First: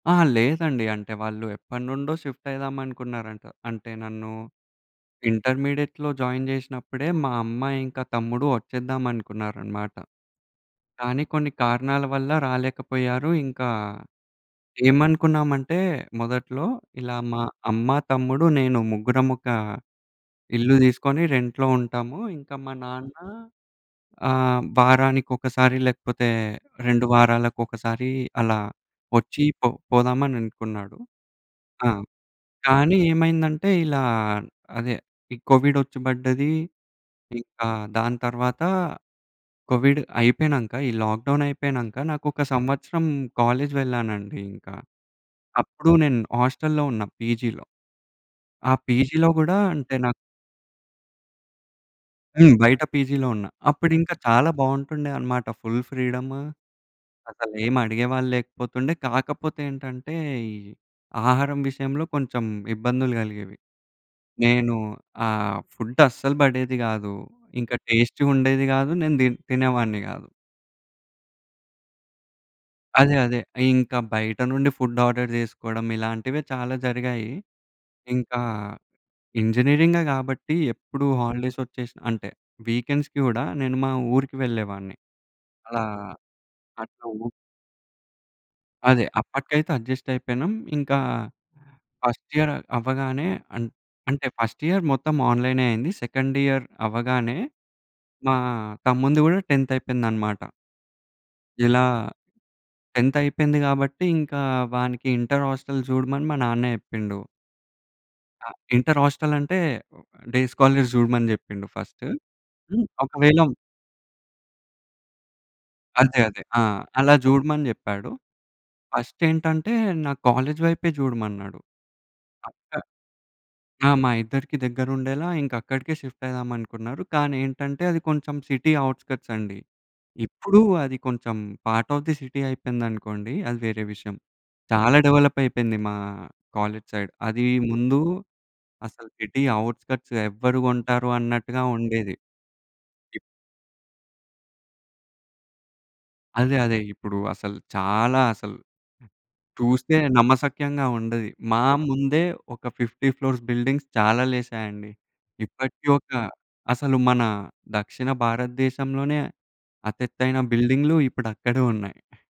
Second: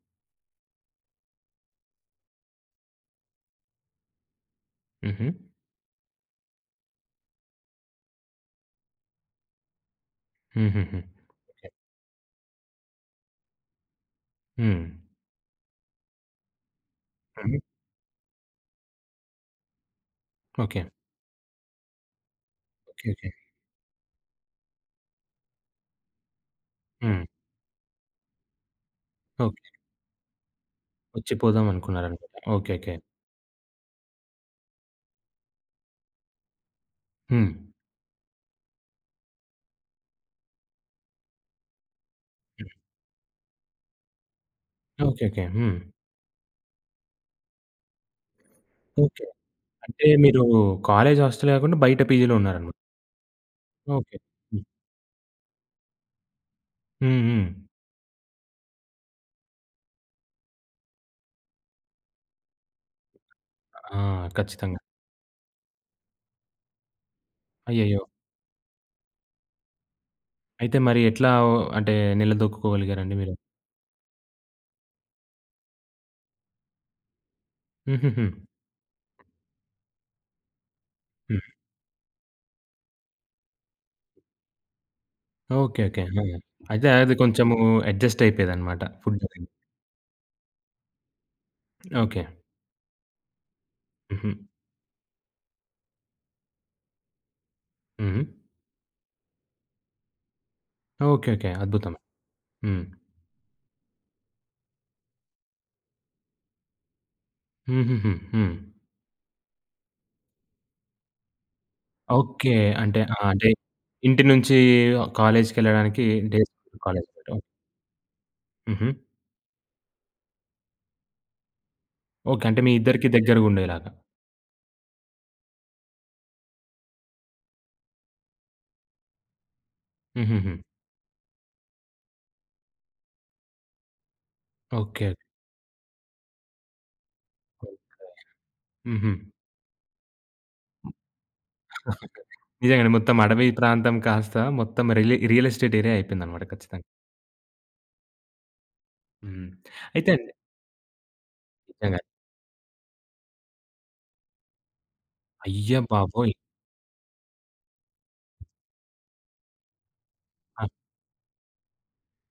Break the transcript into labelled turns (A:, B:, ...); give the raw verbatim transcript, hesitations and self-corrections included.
A: ఆ! లేదండి అంటే వాళ్ళు ఎప్పటినుండో షిఫ్ట్ అయిదాం అనుకున్నారంట. అంటే నన్ను
B: హుహు.
A: ఇంటర్మీడియట్‌లో జాయిన్ జేసినప్పుడే మా అమ్మా ఇంకా తమ్ముడు వచ్చేద్దాం అనుకున్నారన్నమాట.
B: హుహుహు.
A: కానీ కొన్ని
B: ఓకే.
A: కారణాల వల్ల రాలేకపోయారు. ఇంకా
B: హ్మ్.
A: ఏమనుకున్నామంటే మొదట్లో ఇలా మా
B: హుహు.
A: అమ్మ, తమ్ముడు, నేను ముగ్గురం ఒక ఇల్లు
B: ఓకే.
A: దీసుకొని రెంట్‌లో ఉంటాము, ఇంకా మా
B: ఓకే.
A: నాన్న
B: ఓకే.
A: ఆహ్, వారానికొకసారి లేకపోతే, రెండు
B: హ్మ్.
A: వారాలకు ఒకసారి అలా వచ్చి
B: ఓకే.
A: పొ పోదామని అనుకున్నాడు.
B: వచ్చిపోదాం
A: ఆ!
B: అనుకున్నారు? ఓకే. ఓకే.
A: కానీ ఏమైందంటే, ఇలా అదే ఈ కోవిడ్ వచ్చి బడ్డది.
B: హ్మ్.
A: ఇంక దాని తర్వాత కోవిడ్ అయిపోయినంక, ఈ లాక్ డౌన్ అయిపోయినంక నాకొక
B: హ్మ్.
A: సంవత్సరం కాలేజ్ వెళ్ళానండి ఇంకా.
B: ఓకే. ఓకే. హ్మ్.
A: అప్పుడు నేను హాస్టల్‌లో ఉన్న పీజీలో. ఆ
B: ఓకే.
A: పీజీలో గూడా అంటే
B: అంటే
A: నాకు
B: మీరు కాలేజ్ హాస్టల్ గాకుండా? బయట పీజీలో
A: హ్మ్.
B: ఉన్నారన్నమాట.
A: బయట పీజీలో ఉన్న అప్పుడు ఇంకా
B: ఓకే.
A: చాలా
B: హ్మ్.
A: బావుంటుండే అన్నమాట. Full freedom!
B: హ్మ్. హ్మ్.
A: అసలేమి అడిగేవాళ్ళు లేకపోతుండే. కాకపోతే ఏంటంటే, ఈ ఆహారం విషయంలో కొంచెం ఇబ్బందులు గలిగేవి.
B: ఆ!
A: నేను
B: ఖచ్చితంగా.
A: ఆహ్, ఫుడ్ అస్సలు బడేది గాదు, ఇంకా
B: అయ్యయ్యో!
A: టెస్ట్‌గా ఉండేది గాదు. నేను తి తినేవాడిని గాదు.
B: అయితే మరి ఎట్లా ఓ అంటే నిలదొక్కుకోగలిగారండి
A: అదే
B: మీరు?
A: అదే! ఇంకా బయట నుండి ఫుడ్ ఆర్డర్ జేసుకోవడం ఇలాంటివె చాలా జరిగాయి.
B: హుహుహు.
A: ఇంకా ఇంజినీరింగే గాబట్టి ఎప్పుడు
B: హ్మ్.
A: హాలిడేస్ వచ్చేసి, అంటే వీకెండ్స్‌కి గూడా నేను మా ఊరికి వెళ్ళేవాడిన్ని.
B: ఓకే.
A: అలా
B: ఓకే. హ్మ్. అయితే
A: అట్లా
B: అది
A: ఉ
B: కొంచెం అడ్జస్ట్ అయిపోయేదన్నమాట
A: అదే
B: ఫుడ్‌ది.
A: అప్పటికైతే అడ్జస్ట్ అయిపెనం. ఇంకా
B: ఓకే.
A: ఫస్ట్ ఇయర్ అవ్వగానే, అం అంటే
B: హుహు.
A: ఫస్ట్ ఇయర్ మొత్తం ఆన్‌‌లైనే అయింది. సెకండ్ ఇయర్ అవ్వగానే,
B: హుహు.
A: మా తమ్మునిది గూడా టెంత్ అయిపోయిందన్నమాట.
B: ఓకే. ఓకే.
A: ఇలా,
B: అద్భుతం హ్మ్.
A: టెంత్ అయిపోయింది గాబట్టి, ఇంకా వానికి ఇంటర్ హాస్టల్ చూడమని మా నాన్న జెప్పిండు.
B: హుహుహు. హ్మ్.
A: ఇంటర్ హాస్టలంటే డే స్కాలర్స్ చూడమని జెప్పిండు ఫస్ట్.
B: ఓకే.
A: హ్మ్.
B: అంటే ఆ
A: ఒకవేళ
B: అంటే ఇంటి నుంచి కాలేజ్‌కెళ్ళడానికి
A: అదే. అదే.
B: డేస్
A: ఆ!
B: కాలేజ్
A: అలా
B: బయట.
A: జూడమని జెప్పాడు.
B: హుహు.
A: ఫస్ట్ ఏంటంటే, నా కాలేజ్ వైపే జూడమన్నాడు.
B: ఓకే. అంటే మీ
A: పక్క
B: ఇద్దరికీ దగ్గరగుండేలాగా.
A: ఆ! మా ఇద్దరికీ దగ్గరుండేలా ఇంక అక్కడికే షిఫ్ట్ అయిదాం అనుకున్నారు. కానీ ఏంటంటే అది కొంచెం సిటీ ఔట్‌స్కర్ట్స్ అండి. ఇప్పుడు
B: హుహుహు.
A: అది కొంచెం పార్ట్ ఆఫ్ ది సిటీ అయిపోయిందనుకోండి. అది వేరే విషయం. చాలా
B: ఓకే.
A: డెవలప్ అయిపోయింది మా కాలేజ్‌సైడ్. అది
B: ఓకే.
A: ముందు అసలు
B: హుహు.
A: సిటీ ఔట్‌స్కర్ట్స్ ఎవ్వరు గొంటారు? అన్నట్టుగా ఉండేది.
B: నిజంగానే మొత్తం అడవి ప్రాంతం కాస్త మొత్తం రిలి రియల్ ఎస్టేట్ ఏరియా అయిపోయింది అన్నమాట
A: అదే.అదే!
B: ఖచ్చితంగా.
A: ఇప్పుడు అసలు చాలా అసలు
B: హ్మ్.
A: చూస్తే
B: అయితే అండి
A: నమ్మశక్యంగా ఉండది. మా
B: నిజంగా.
A: ముందే ఒక ఫిఫ్టీ ఫ్లోర్స్ బిల్డింగ్స్ చాలా లేసాయండి.
B: అయ్య
A: ఇప్పటి ఒక్క
B: బాబోయ్!
A: అసలు మన దక్షిణ భారతదేశంలోనే అతి ఎత్తైన
B: ఆ!
A: బిల్డింగ్‌లు ఇప్పుడక్కడే ఉన్నాయి.